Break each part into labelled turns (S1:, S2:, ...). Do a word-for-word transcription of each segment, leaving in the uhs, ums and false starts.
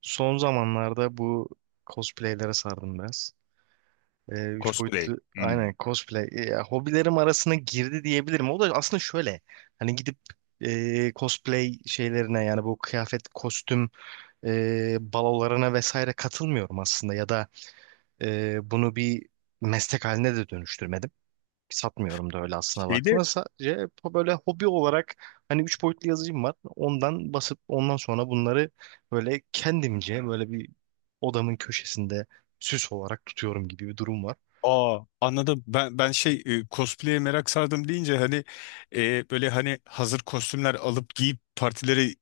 S1: Son zamanlarda bu cosplaylere sardım biraz. Ee, üç
S2: Cosplay.
S1: boyutlu
S2: Hmm.
S1: aynen cosplay e, ya, hobilerim arasına girdi diyebilirim. O da aslında şöyle hani gidip e, cosplay şeylerine yani bu kıyafet, kostüm e, balolarına vesaire katılmıyorum aslında, ya da e, bunu bir meslek haline de dönüştürmedim, satmıyorum da öyle aslına
S2: Şeyde
S1: baktığında. Sadece böyle hobi olarak hani üç boyutlu yazıcım var. Ondan basıp ondan sonra bunları böyle kendimce böyle bir odamın köşesinde süs olarak tutuyorum gibi bir durum var.
S2: aa anladım. Ben ben şey e, cosplay'e merak sardım deyince hani e, böyle hani hazır kostümler alıp giyip partilere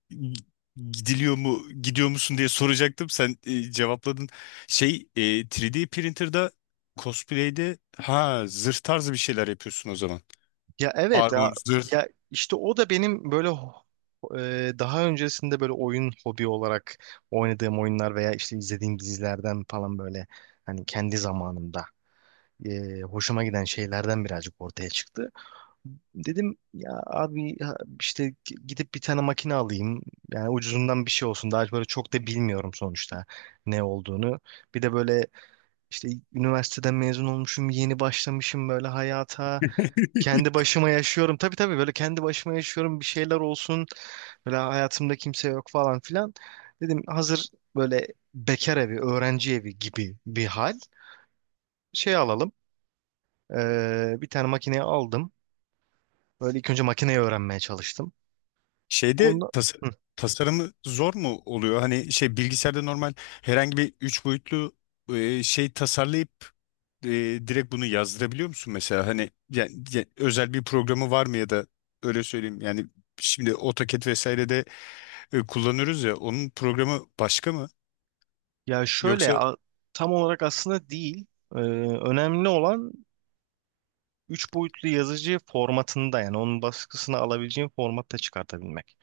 S2: gidiliyor mu gidiyor musun diye soracaktım. Sen e, cevapladın. Şey e, üç D printer'da cosplay'de ha zırh tarzı bir şeyler yapıyorsun o zaman.
S1: Ya, evet ya,
S2: Armor, zırh.
S1: ya işte o da benim böyle ho- e, daha öncesinde böyle oyun hobi olarak oynadığım oyunlar veya işte izlediğim dizilerden falan böyle hani kendi zamanımda e, hoşuma giden şeylerden birazcık ortaya çıktı. Dedim ya abi, ha- işte g- gidip bir tane makine alayım. Yani ucuzundan bir şey olsun. Daha böyle çok da bilmiyorum sonuçta ne olduğunu. Bir de böyle işte üniversiteden mezun olmuşum, yeni başlamışım böyle hayata. Kendi başıma yaşıyorum. Tabii tabii, böyle kendi başıma yaşıyorum. Bir şeyler olsun. Böyle hayatımda kimse yok falan filan. Dedim hazır böyle bekar evi, öğrenci evi gibi bir hal. Şey alalım. Ee, bir tane makineyi aldım. Böyle ilk önce makineyi öğrenmeye çalıştım.
S2: Şeyde
S1: Onda.
S2: tas
S1: Hı.
S2: Tasarımı zor mu oluyor? Hani şey bilgisayarda normal herhangi bir üç boyutlu e, şey tasarlayıp e, direkt bunu yazdırabiliyor musun mesela? Hani yani, ya- özel bir programı var mı, ya da öyle söyleyeyim. Yani şimdi AutoCAD vesaire de e, kullanıyoruz ya, onun programı başka mı?
S1: ya şöyle
S2: Yoksa?
S1: a- Tam olarak aslında değil. Ee, önemli olan Üç boyutlu yazıcı formatında yani onun baskısını alabileceğin formatta çıkartabilmek.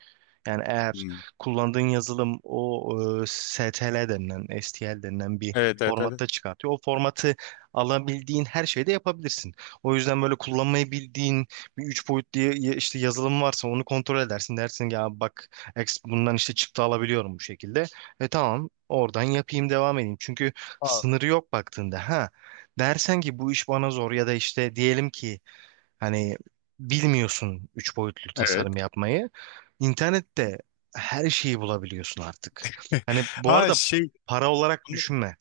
S1: Yani eğer
S2: Hmm.
S1: kullandığın yazılım o e, S T L denilen, S T L denilen bir
S2: Evet, evet, evet.
S1: formatta çıkartıyor. O formatı alabildiğin her şeyde yapabilirsin. O yüzden böyle kullanmayı bildiğin bir üç boyutlu ya- işte yazılım varsa onu kontrol edersin. Dersin ki ya bak, ex- bundan işte çıktı alabiliyorum bu şekilde. E tamam, oradan yapayım, devam edeyim. Çünkü
S2: Aa.
S1: sınırı yok baktığında. Ha, dersen ki bu iş bana zor ya da işte diyelim ki hani bilmiyorsun üç boyutlu
S2: Evet.
S1: tasarım yapmayı. İnternette her şeyi bulabiliyorsun artık. Hani bu
S2: Ha
S1: arada
S2: şey
S1: para olarak düşünme.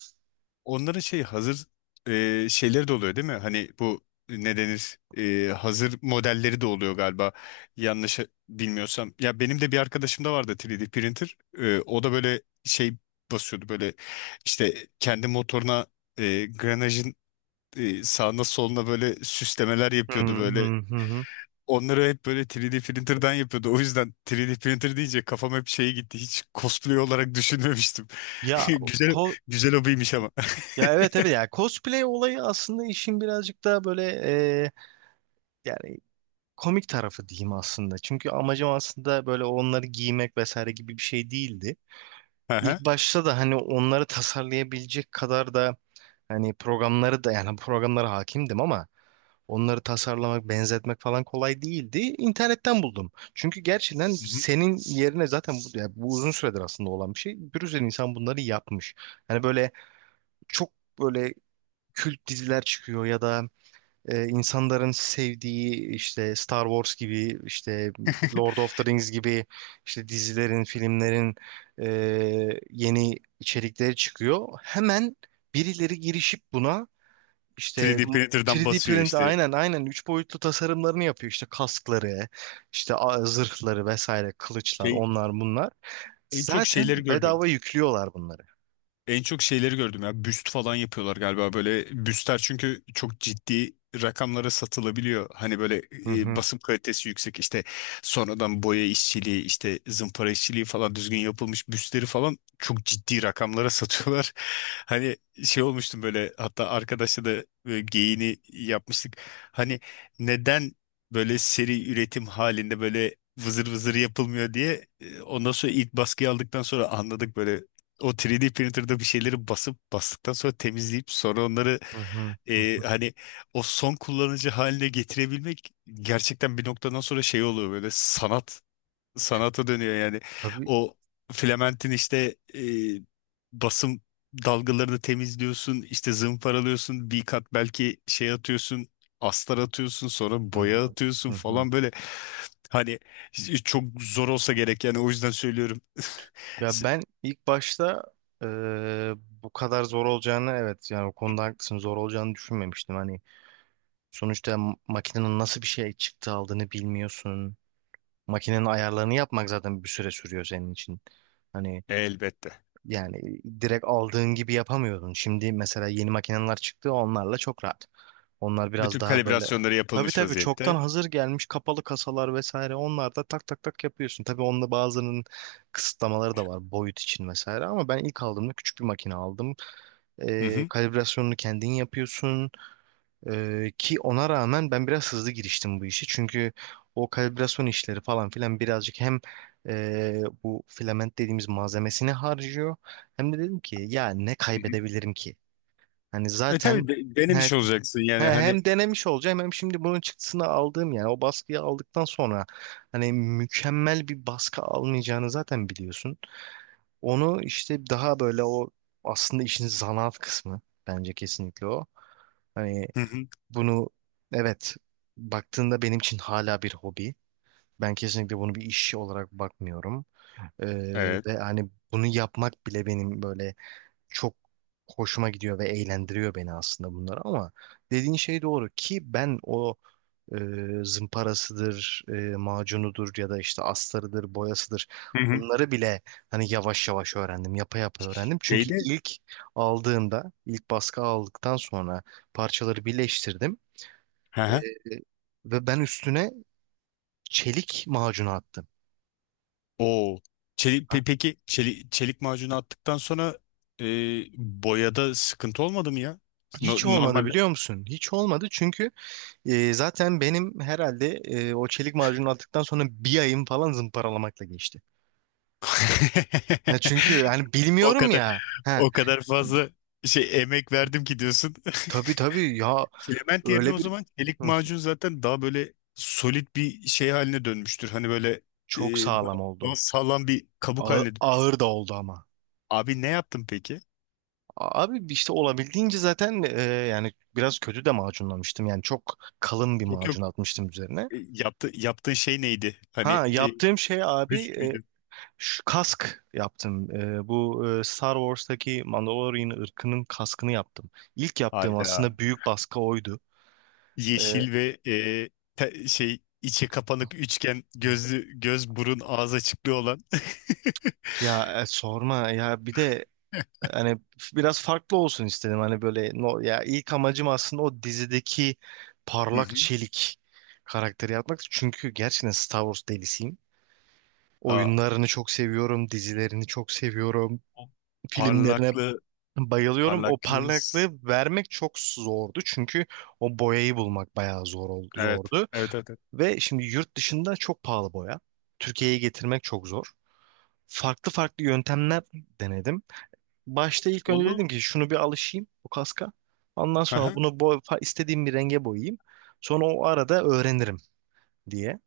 S2: Onların şey hazır e, şeyleri de oluyor değil mi? Hani bu ne denir? E, hazır modelleri de oluyor galiba, yanlış bilmiyorsam. Ya benim de bir arkadaşım da vardı, üç D printer. E, o da böyle şey basıyordu, böyle işte kendi motoruna e, granajın e, sağına soluna böyle süslemeler
S1: Hı
S2: yapıyordu böyle.
S1: hı hı, hı.
S2: Onları hep böyle üç D printer'dan yapıyordu. O yüzden üç D printer deyince kafam hep şeye gitti, hiç cosplay olarak düşünmemiştim.
S1: Ya
S2: Güzel,
S1: ko
S2: güzel hobiymiş ama.
S1: Ya, evet evet, ya cosplay olayı aslında işin birazcık daha böyle e, yani komik tarafı diyeyim aslında. Çünkü amacım aslında böyle onları giymek vesaire gibi bir şey değildi. İlk
S2: Aha.
S1: başta da hani onları tasarlayabilecek kadar da hani programları da yani programlara hakimdim ama onları tasarlamak, benzetmek falan kolay değildi. İnternetten buldum. Çünkü gerçekten senin yerine zaten bu, yani bu uzun süredir aslında olan bir şey. Bir sürü insan bunları yapmış. Hani böyle çok böyle kült diziler çıkıyor ya da e, insanların sevdiği işte Star Wars gibi, işte Lord of the Rings gibi, işte dizilerin, filmlerin e, yeni içerikleri çıkıyor. Hemen birileri girişip buna işte
S2: üç D printer'dan
S1: three D
S2: basıyor
S1: print,
S2: işte.
S1: aynen aynen üç boyutlu tasarımlarını yapıyor. İşte kaskları, işte a- zırhları vesaire, kılıçlar,
S2: Şey
S1: onlar bunlar.
S2: en çok
S1: Zaten
S2: şeyleri gördüm.
S1: bedava yüklüyorlar bunları.
S2: En çok şeyleri gördüm ya. Büst falan yapıyorlar galiba böyle. Büstler çünkü çok ciddi rakamlara satılabiliyor. Hani böyle
S1: Hı
S2: e,
S1: hı.
S2: basım kalitesi yüksek, işte sonradan boya işçiliği, işte zımpara işçiliği falan düzgün yapılmış büstleri falan çok ciddi rakamlara satıyorlar. Hani şey olmuştum böyle, hatta arkadaşla da böyle geyiğini yapmıştık. Hani neden böyle seri üretim halinde böyle vızır vızır yapılmıyor diye. E, ondan sonra ilk baskıyı aldıktan sonra anladık böyle, o üç D printer'da bir şeyleri basıp, bastıktan sonra temizleyip, sonra onları
S1: Hı hı. Hı
S2: e,
S1: hı.
S2: hani o son kullanıcı haline getirebilmek gerçekten bir noktadan sonra şey oluyor böyle, sanat, sanata dönüyor yani.
S1: Tabii.
S2: O filamentin işte e, basım dalgalarını temizliyorsun, işte zımparalıyorsun, bir kat belki şey atıyorsun, astar atıyorsun, sonra
S1: Hı
S2: boya
S1: hı.
S2: atıyorsun
S1: Hı hı.
S2: falan böyle. Hani çok zor olsa gerek yani, o yüzden söylüyorum.
S1: Ya ben ilk başta eee, bu kadar zor olacağını, evet yani o konuda haklısın, zor olacağını düşünmemiştim. Hani sonuçta m- makinenin nasıl bir şey çıktı aldığını bilmiyorsun. Makinenin ayarlarını yapmak zaten bir süre sürüyor senin için. Hani
S2: Elbette.
S1: yani direkt aldığın gibi yapamıyordun. Şimdi mesela yeni makineler çıktı, onlarla çok rahat. Onlar biraz
S2: Bütün
S1: daha böyle.
S2: kalibrasyonları
S1: Tabii
S2: yapılmış
S1: tabii, çoktan
S2: vaziyette.
S1: hazır gelmiş kapalı kasalar vesaire. Onlar da tak tak tak yapıyorsun. Tabii onda bazılarının kısıtlamaları da var boyut için vesaire. Ama ben ilk aldığımda küçük bir makine aldım.
S2: Hı
S1: Ee,
S2: hı.
S1: kalibrasyonunu kendin yapıyorsun. Ee, ki ona rağmen ben biraz hızlı giriştim bu işe. Çünkü o kalibrasyon işleri falan filan birazcık hem ee, bu filament dediğimiz malzemesini harcıyor. Hem de dedim ki ya ne
S2: Hı hı.
S1: kaybedebilirim ki? Hani
S2: E
S1: zaten.
S2: tabii, de- denemiş olacaksın
S1: He,
S2: yani hani.
S1: hem denemiş olacağım, hem şimdi bunun çıktısını aldığım yani o baskıyı aldıktan sonra hani mükemmel bir baskı almayacağını zaten biliyorsun. Onu işte daha böyle o, aslında işin zanaat kısmı bence kesinlikle o. Hani
S2: Hı hı.
S1: bunu evet baktığında benim için hala bir hobi. Ben kesinlikle bunu bir iş olarak bakmıyorum. Ee,
S2: Evet.
S1: ve hani bunu yapmak bile benim böyle çok hoşuma gidiyor ve eğlendiriyor beni aslında bunlar ama dediğin şey doğru ki ben o e, zımparasıdır, e, macunudur ya da işte astarıdır, boyasıdır.
S2: Hı hı.
S1: Bunları bile hani yavaş yavaş öğrendim, yapa yapa öğrendim. Çünkü
S2: Neydi?
S1: ilk aldığımda, ilk baskı aldıktan sonra parçaları birleştirdim
S2: Hı
S1: e,
S2: hı.
S1: ve ben üstüne çelik macunu attım.
S2: Oo. Çelik, pe- peki çelik çelik macunu attıktan sonra e, boyada sıkıntı olmadı mı ya?
S1: Hiç
S2: No-
S1: olmadı
S2: normalde
S1: biliyor musun? Hiç olmadı çünkü e, zaten benim herhalde e, o çelik macunu attıktan sonra bir ayım falan zımparalamakla geçti. E, çünkü hani
S2: o
S1: bilmiyorum
S2: kadar,
S1: ya. Ha,
S2: o kadar fazla şey emek verdim ki diyorsun.
S1: tabii tabii ya,
S2: Element yerine
S1: öyle
S2: o
S1: bir,
S2: zaman çelik
S1: hı,
S2: macun zaten daha böyle solid bir şey haline dönmüştür. Hani böyle e,
S1: çok
S2: daha,
S1: sağlam
S2: daha
S1: oldu.
S2: sağlam bir kabuk
S1: Ağır,
S2: haline dön-
S1: ağır da oldu ama.
S2: Abi ne yaptın peki?
S1: Abi işte olabildiğince zaten e, yani biraz kötü de macunlamıştım. Yani çok kalın bir
S2: Yok yok
S1: macun atmıştım üzerine.
S2: e, yaptı, Yaptığın şey neydi? Hani
S1: Ha,
S2: e,
S1: yaptığım şey abi
S2: büst
S1: e,
S2: müydü?
S1: şu kask yaptım. E, bu e, Star Wars'taki Mandalorian ırkının kaskını yaptım. İlk yaptığım
S2: Hayda.
S1: aslında büyük baskı oydu. E,
S2: Yeşil ve e, te- şey içe kapanık üçgen gözlü, göz burun ağız açıklığı olan.
S1: ya e, sorma ya, bir de hani biraz farklı olsun istedim. Hani böyle no, ya ilk amacım aslında o dizideki
S2: Hı
S1: parlak
S2: hı.
S1: çelik karakteri yapmak. Çünkü gerçekten Star Wars delisiyim.
S2: Aa,
S1: Oyunlarını çok seviyorum, dizilerini çok seviyorum,
S2: o
S1: filmlerine
S2: parlaklı
S1: bayılıyorum. O
S2: parlaklı s-
S1: parlaklığı vermek çok zordu. Çünkü o boyayı bulmak bayağı zor oldu,
S2: evet,
S1: zordu.
S2: evet, evet, evet.
S1: Ve şimdi yurt dışında çok pahalı boya. Türkiye'ye getirmek çok zor. Farklı farklı yöntemler denedim. Başta ilk önce
S2: Onu.
S1: dedim ki şunu bir alışayım bu kaska. Ondan
S2: Hı
S1: sonra
S2: hı.
S1: bunu boy, fa- istediğim bir renge boyayayım. Sonra o arada öğrenirim diye.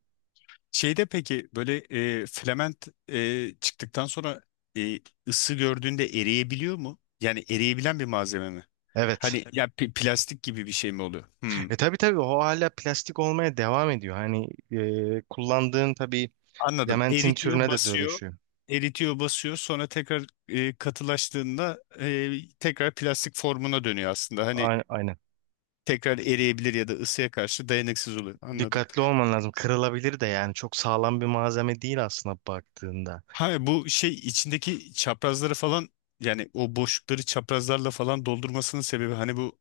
S2: Şeyde peki böyle e, filament e, çıktıktan sonra e, ısı gördüğünde eriyebiliyor mu? Yani eriyebilen bir malzeme mi?
S1: Evet.
S2: Hani ya pi- plastik gibi bir şey mi oluyor? Hmm,
S1: E tabii tabii, o hala plastik olmaya devam ediyor. Hani e, kullandığın tabii
S2: anladım.
S1: lamentin
S2: Eritiyor,
S1: türüne de
S2: basıyor.
S1: dönüşüyor.
S2: Eritiyor, basıyor. Sonra tekrar e, katılaştığında e, tekrar plastik formuna dönüyor aslında. Hani
S1: Ay- Aynen.
S2: tekrar eriyebilir ya da ısıya karşı dayanıksız oluyor. Anladım.
S1: Dikkatli olman lazım. Kırılabilir de yani çok sağlam bir malzeme değil aslında baktığında.
S2: Ha Bu şey içindeki çaprazları falan, yani o boşlukları çaprazlarla falan doldurmasının sebebi hani bu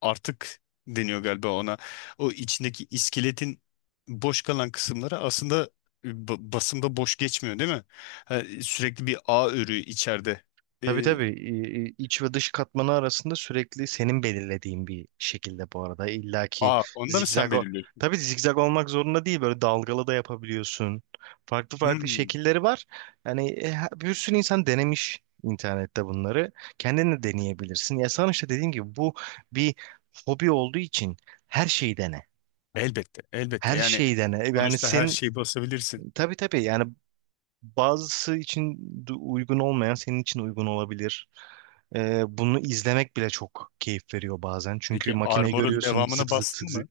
S2: artık deniyor galiba ona. O içindeki iskeletin boş kalan kısımları aslında e, ba- basında boş geçmiyor değil mi? Ha, sürekli bir ağ örüğü içeride.
S1: Tabii
S2: Ee,
S1: tabii İ- i- iç ve dış katmanı arasında sürekli senin belirlediğin bir şekilde bu arada. İlla ki
S2: Ağ, onda mı sen
S1: zigzag o-
S2: belirliyorsun?
S1: tabii zigzag olmak zorunda değil, böyle dalgalı da yapabiliyorsun. Farklı farklı
S2: Hmm,
S1: şekilleri var. Yani e, ha- bir sürü insan denemiş internette bunları. Kendin de deneyebilirsin. Ya sana işte dediğim gibi, bu bir hobi olduğu için her şeyi dene.
S2: elbette, elbette.
S1: Her
S2: Yani
S1: şeyi dene. Yani
S2: sonuçta her
S1: senin,
S2: şeyi basabilirsin.
S1: tabii tabii yani, bazısı için du- uygun olmayan senin için uygun olabilir. Ee, bunu izlemek bile çok keyif veriyor bazen. Çünkü
S2: Peki
S1: makineyi
S2: armorun
S1: görüyorsun, zık
S2: devamını
S1: zık zık
S2: bastın
S1: zık.
S2: mı?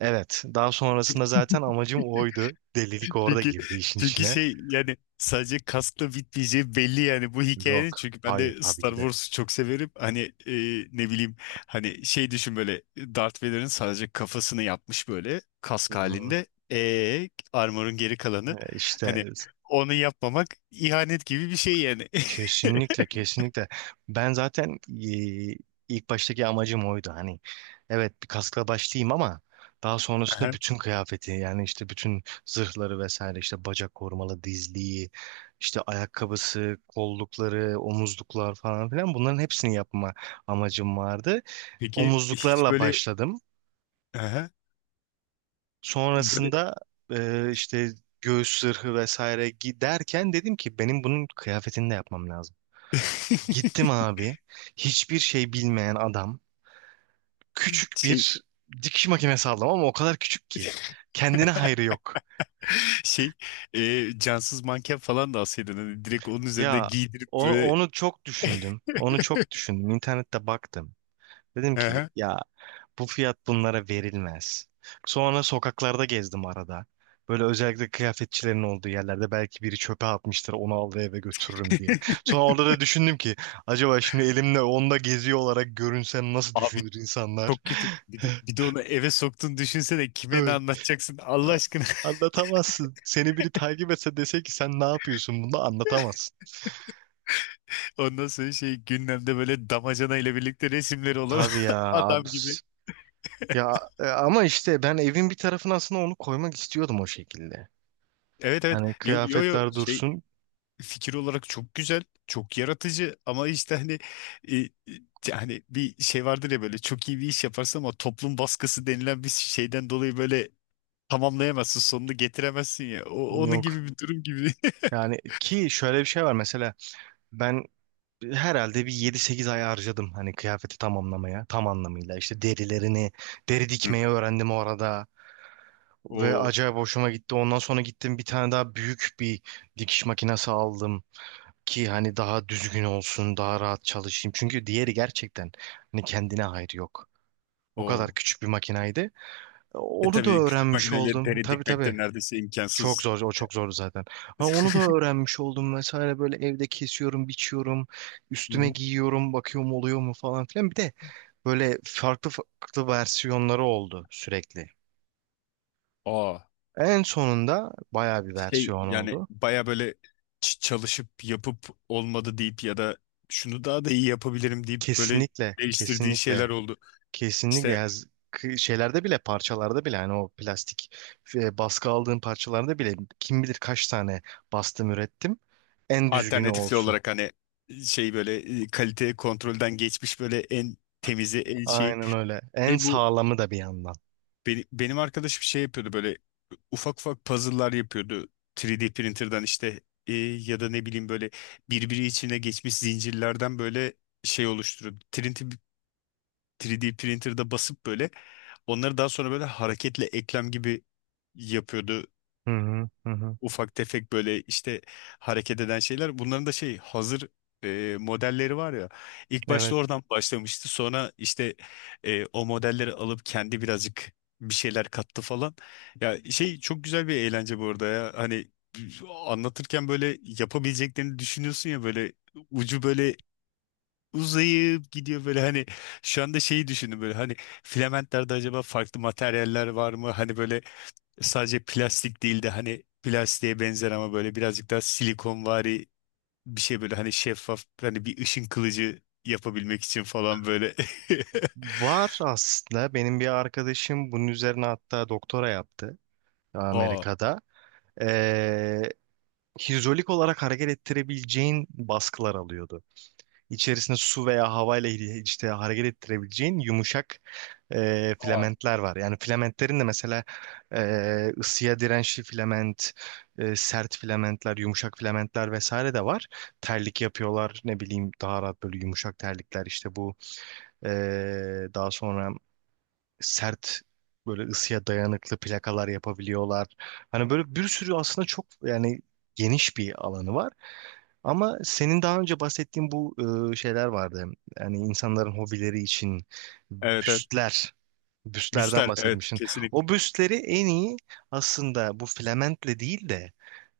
S1: Evet, daha sonrasında zaten amacım oydu. Delilik orada
S2: Çünkü
S1: girdi işin
S2: çünkü
S1: içine.
S2: şey yani sadece kaskla bitmeyeceği belli yani, bu hikayenin,
S1: Yok,
S2: çünkü ben
S1: hayır
S2: de
S1: tabii
S2: Star
S1: ki de.
S2: Wars'u çok severim. Hani e, Ne bileyim, hani şey düşün böyle, Darth Vader'ın sadece kafasını yapmış böyle
S1: Hı
S2: kask
S1: hı.
S2: halinde. E armor'un geri kalanı,
S1: Ee, İşte
S2: hani onu yapmamak ihanet gibi bir şey yani.
S1: Kesinlikle, kesinlikle. Ben zaten e, ilk baştaki amacım oydu. Hani evet bir kaskla başlayayım ama daha sonrasında
S2: Aha.
S1: bütün kıyafeti yani işte bütün zırhları vesaire, işte bacak korumalı dizliği, işte ayakkabısı, kollukları, omuzluklar falan filan, bunların hepsini yapma amacım vardı.
S2: Peki hiç
S1: Omuzluklarla
S2: böyle
S1: başladım.
S2: aha, böyle
S1: Sonrasında e, işte göğüs zırhı vesaire giderken dedim ki benim bunun kıyafetini de yapmam lazım. Gittim abi. Hiçbir şey bilmeyen adam. Küçük
S2: şey
S1: bir dikiş makinesi aldım ama o kadar küçük ki. Kendine hayrı yok.
S2: Şey, e, Cansız manken falan da alsaydın. Hani direkt onun üzerine
S1: Ya
S2: giydirip
S1: onu,
S2: böyle.
S1: onu çok düşündüm. Onu çok düşündüm. İnternette baktım. Dedim ki
S2: Aha.
S1: ya, bu fiyat bunlara verilmez. Sonra sokaklarda gezdim arada. Böyle özellikle kıyafetçilerin olduğu yerlerde belki biri çöpe atmıştır onu al ve eve götürürüm diye. Sonra orada da düşündüm ki acaba şimdi elimle onda geziyor olarak görünsem nasıl
S2: Abi
S1: düşünür insanlar?
S2: çok kötü. Bir de, bir de onu eve soktun, düşünsene kime ne
S1: Evet.
S2: anlatacaksın Allah
S1: A-
S2: aşkına.
S1: Anlatamazsın. Seni biri takip etse dese ki sen ne yapıyorsun, bunu anlatamazsın.
S2: Ondan sonra şey gündemde böyle damacana ile birlikte resimleri olan
S1: Tabii ya
S2: adam
S1: abi.
S2: gibi.
S1: Ya e, ama işte ben evin bir tarafına aslında onu koymak istiyordum o şekilde.
S2: Evet, evet.
S1: Hani
S2: Yo yo, yo
S1: kıyafetler
S2: şey
S1: dursun.
S2: fikir olarak çok güzel, çok yaratıcı ama işte hani e, e, yani bir şey vardır ya, böyle çok iyi bir iş yaparsın ama toplum baskısı denilen bir şeyden dolayı böyle tamamlayamazsın, sonunu getiremezsin ya. O, onun
S1: Yok.
S2: gibi bir durum gibi.
S1: Yani ki şöyle bir şey var mesela, ben herhalde bir yedi sekiz ay harcadım hani kıyafeti tamamlamaya tam anlamıyla, işte derilerini deri
S2: Hı
S1: dikmeyi
S2: hı.
S1: öğrendim orada ve
S2: O,
S1: acayip hoşuma gitti, ondan sonra gittim bir tane daha büyük bir dikiş makinesi aldım ki hani daha düzgün olsun, daha rahat çalışayım. Çünkü diğeri gerçekten hani kendine hayrı yok. O kadar
S2: o.
S1: küçük bir makinaydı. E,
S2: E
S1: Onu da
S2: tabii, küçük
S1: öğrenmiş
S2: makineyle
S1: oldum.
S2: deri
S1: Tabii
S2: dikmek
S1: tabii.
S2: de neredeyse
S1: Çok
S2: imkansız.
S1: zor, o çok zordu zaten. Ama onu da öğrenmiş oldum vesaire, böyle evde kesiyorum, biçiyorum,
S2: Hı
S1: üstüme
S2: hı.
S1: giyiyorum, bakıyorum oluyor mu falan filan. Bir de böyle farklı farklı versiyonları oldu sürekli.
S2: Aa,
S1: En sonunda bayağı bir
S2: şey
S1: versiyon
S2: yani
S1: oldu.
S2: baya böyle, ç- çalışıp yapıp olmadı deyip, ya da şunu daha da iyi yapabilirim deyip böyle
S1: Kesinlikle,
S2: değiştirdiğin şeyler
S1: kesinlikle.
S2: oldu.
S1: Kesinlikle
S2: İşte
S1: ya, z- k- şeylerde bile, parçalarda bile hani o plastik e, baskı aldığım parçalarda bile kim bilir kaç tane bastım, ürettim. En düzgünü
S2: alternatifli
S1: olsun.
S2: olarak hani şey böyle e, kalite kontrolden geçmiş böyle en temizi, en şey.
S1: Aynen öyle. En
S2: E bu
S1: sağlamı da bir yandan.
S2: Benim, benim arkadaşım şey yapıyordu böyle, ufak ufak puzzle'lar yapıyordu, üç D printer'dan, işte e, ya da ne bileyim böyle birbiri içine geçmiş zincirlerden böyle şey oluşturuyordu. üç D üç D printer'da basıp böyle onları daha sonra böyle hareketli eklem gibi yapıyordu,
S1: Hı hı hı, hı.
S2: ufak tefek böyle işte hareket eden şeyler. Bunların da şey hazır e, modelleri var ya. İlk başta
S1: Evet.
S2: oradan başlamıştı. Sonra işte e, o modelleri alıp kendi birazcık bir şeyler kattı falan. Ya şey çok güzel bir eğlence bu arada ya. Hani anlatırken böyle yapabileceklerini düşünüyorsun ya, böyle ucu böyle uzayıp gidiyor böyle hani. Şu anda şeyi düşündüm böyle, hani filamentlerde acaba farklı materyaller var mı? Hani böyle sadece plastik değil de hani plastiğe benzer ama böyle birazcık daha silikonvari bir şey, böyle hani şeffaf, hani bir ışın kılıcı yapabilmek için falan böyle.
S1: Var aslında, benim bir arkadaşım bunun üzerine hatta doktora yaptı
S2: Aa,
S1: Amerika'da. Ee, hidrolik olarak hareket ettirebileceğin baskılar alıyordu. İçerisinde su veya havayla hi- işte hareket ettirebileceğin yumuşak e,
S2: Aa.
S1: filamentler var. Yani filamentlerin de mesela e, ısıya dirençli filament, e, sert filamentler, yumuşak filamentler vesaire de var. Terlik yapıyorlar, ne bileyim, daha rahat böyle yumuşak terlikler, işte bu e, daha sonra sert, böyle ısıya dayanıklı plakalar yapabiliyorlar. Hani böyle bir sürü, aslında çok yani geniş bir alanı var. Ama senin daha önce bahsettiğin bu e, şeyler vardı. Yani insanların hobileri için
S2: Evet, evet.
S1: büstler, büstlerden
S2: Müster evet,
S1: bahsetmiştin.
S2: kesinlikle.
S1: O büstleri en iyi aslında bu filamentle değil de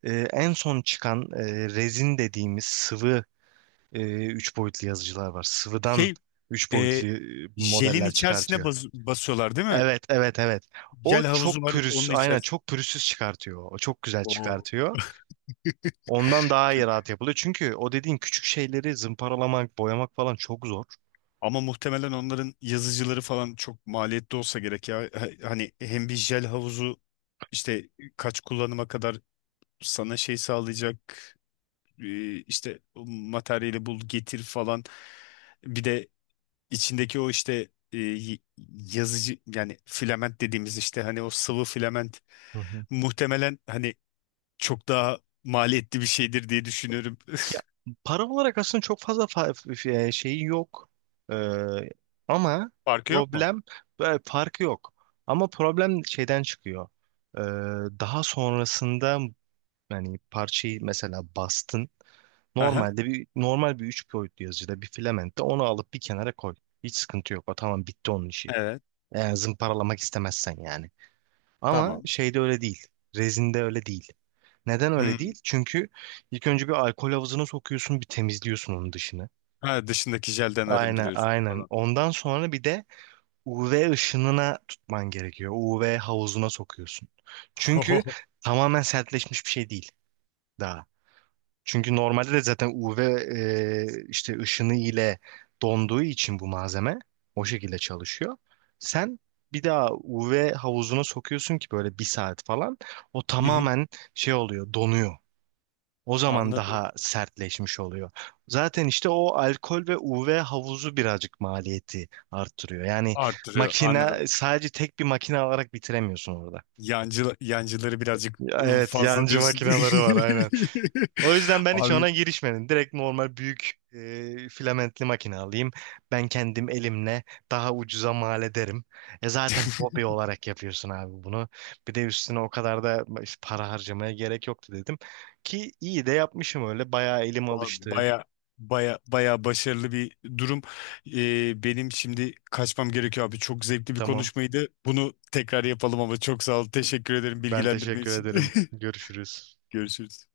S1: e, en son çıkan e, rezin dediğimiz sıvı e, üç boyutlu yazıcılar var. Sıvıdan
S2: Şey
S1: üç
S2: e,
S1: boyutlu e,
S2: Jelin
S1: modeller
S2: içerisine
S1: çıkartıyor.
S2: bas- basıyorlar değil mi?
S1: Evet, evet, evet. O
S2: Jel havuzu
S1: çok
S2: var
S1: pürüz,
S2: onun
S1: aynen
S2: içerisinde.
S1: çok pürüzsüz çıkartıyor. O çok güzel
S2: Oo.
S1: çıkartıyor. Ondan daha iyi, rahat yapılıyor. Çünkü o dediğin küçük şeyleri zımparalamak, boyamak falan çok zor.
S2: Ama muhtemelen onların yazıcıları falan çok maliyetli olsa gerek ya. Ha- Hani hem bir jel havuzu, işte kaç kullanıma kadar sana şey sağlayacak e, işte o materyali bul getir falan. Bir de içindeki o işte e, y- yazıcı, yani filament dediğimiz, işte hani o sıvı filament
S1: Hı hı.
S2: muhtemelen hani çok daha maliyetli bir şeydir diye düşünüyorum.
S1: Ya, para olarak aslında çok fazla fa- f- e, şeyi yok. Ee, ama
S2: Farkı yok mu?
S1: problem, böyle farkı yok. Ama problem şeyden çıkıyor. Ee, daha sonrasında yani parçayı mesela bastın.
S2: Aha,
S1: Normalde bir normal bir üç boyutlu yazıcıda, bir filamentte, onu alıp bir kenara koy. Hiç sıkıntı yok. O tamam, bitti onun işi.
S2: evet,
S1: Eğer zımparalamak istemezsen yani. Ama
S2: tamam.
S1: şeyde öyle değil. Rezinde öyle değil. Neden öyle
S2: Hmm.
S1: değil? Çünkü ilk önce bir alkol havuzuna sokuyorsun, bir temizliyorsun onun dışını.
S2: Ha, dışındaki jelden
S1: Aynen,
S2: arındırıyorsun
S1: aynen.
S2: falan.
S1: Ondan sonra bir de U V ışınına tutman gerekiyor. U V havuzuna sokuyorsun. Çünkü
S2: Oho.
S1: tamamen sertleşmiş bir şey değil daha. Çünkü normalde de zaten U V e, işte ışını ile donduğu için bu malzeme o şekilde çalışıyor. Sen bir daha U V havuzuna sokuyorsun ki böyle bir saat falan o
S2: Hı hı.
S1: tamamen, şey oluyor, donuyor. O zaman
S2: Anladım.
S1: daha sertleşmiş oluyor. Zaten işte o alkol ve U V havuzu birazcık maliyeti arttırıyor. Yani
S2: Arttırıyor, anladım.
S1: makine, sadece tek bir makine alarak bitiremiyorsun orada.
S2: Yancı, yancıları birazcık
S1: Evet,
S2: fazla
S1: yancı
S2: diyorsun.
S1: makineleri var aynen. O yüzden ben hiç
S2: Abi.
S1: ona girişmedim. Direkt normal büyük e, filamentli makine alayım. Ben kendim elimle daha ucuza mal ederim. E zaten hobi olarak yapıyorsun abi bunu. Bir de üstüne o kadar da işte para harcamaya gerek yoktu dedim. Ki iyi de yapmışım öyle. Bayağı elim alıştı.
S2: Baya Baya, baya başarılı bir durum. Ee, benim şimdi kaçmam gerekiyor abi. Çok zevkli bir
S1: Tamam.
S2: konuşmaydı. Bunu tekrar yapalım ama, çok sağ ol. Teşekkür ederim
S1: Ben
S2: bilgilendirme
S1: teşekkür
S2: için.
S1: ederim. Görüşürüz.
S2: Görüşürüz.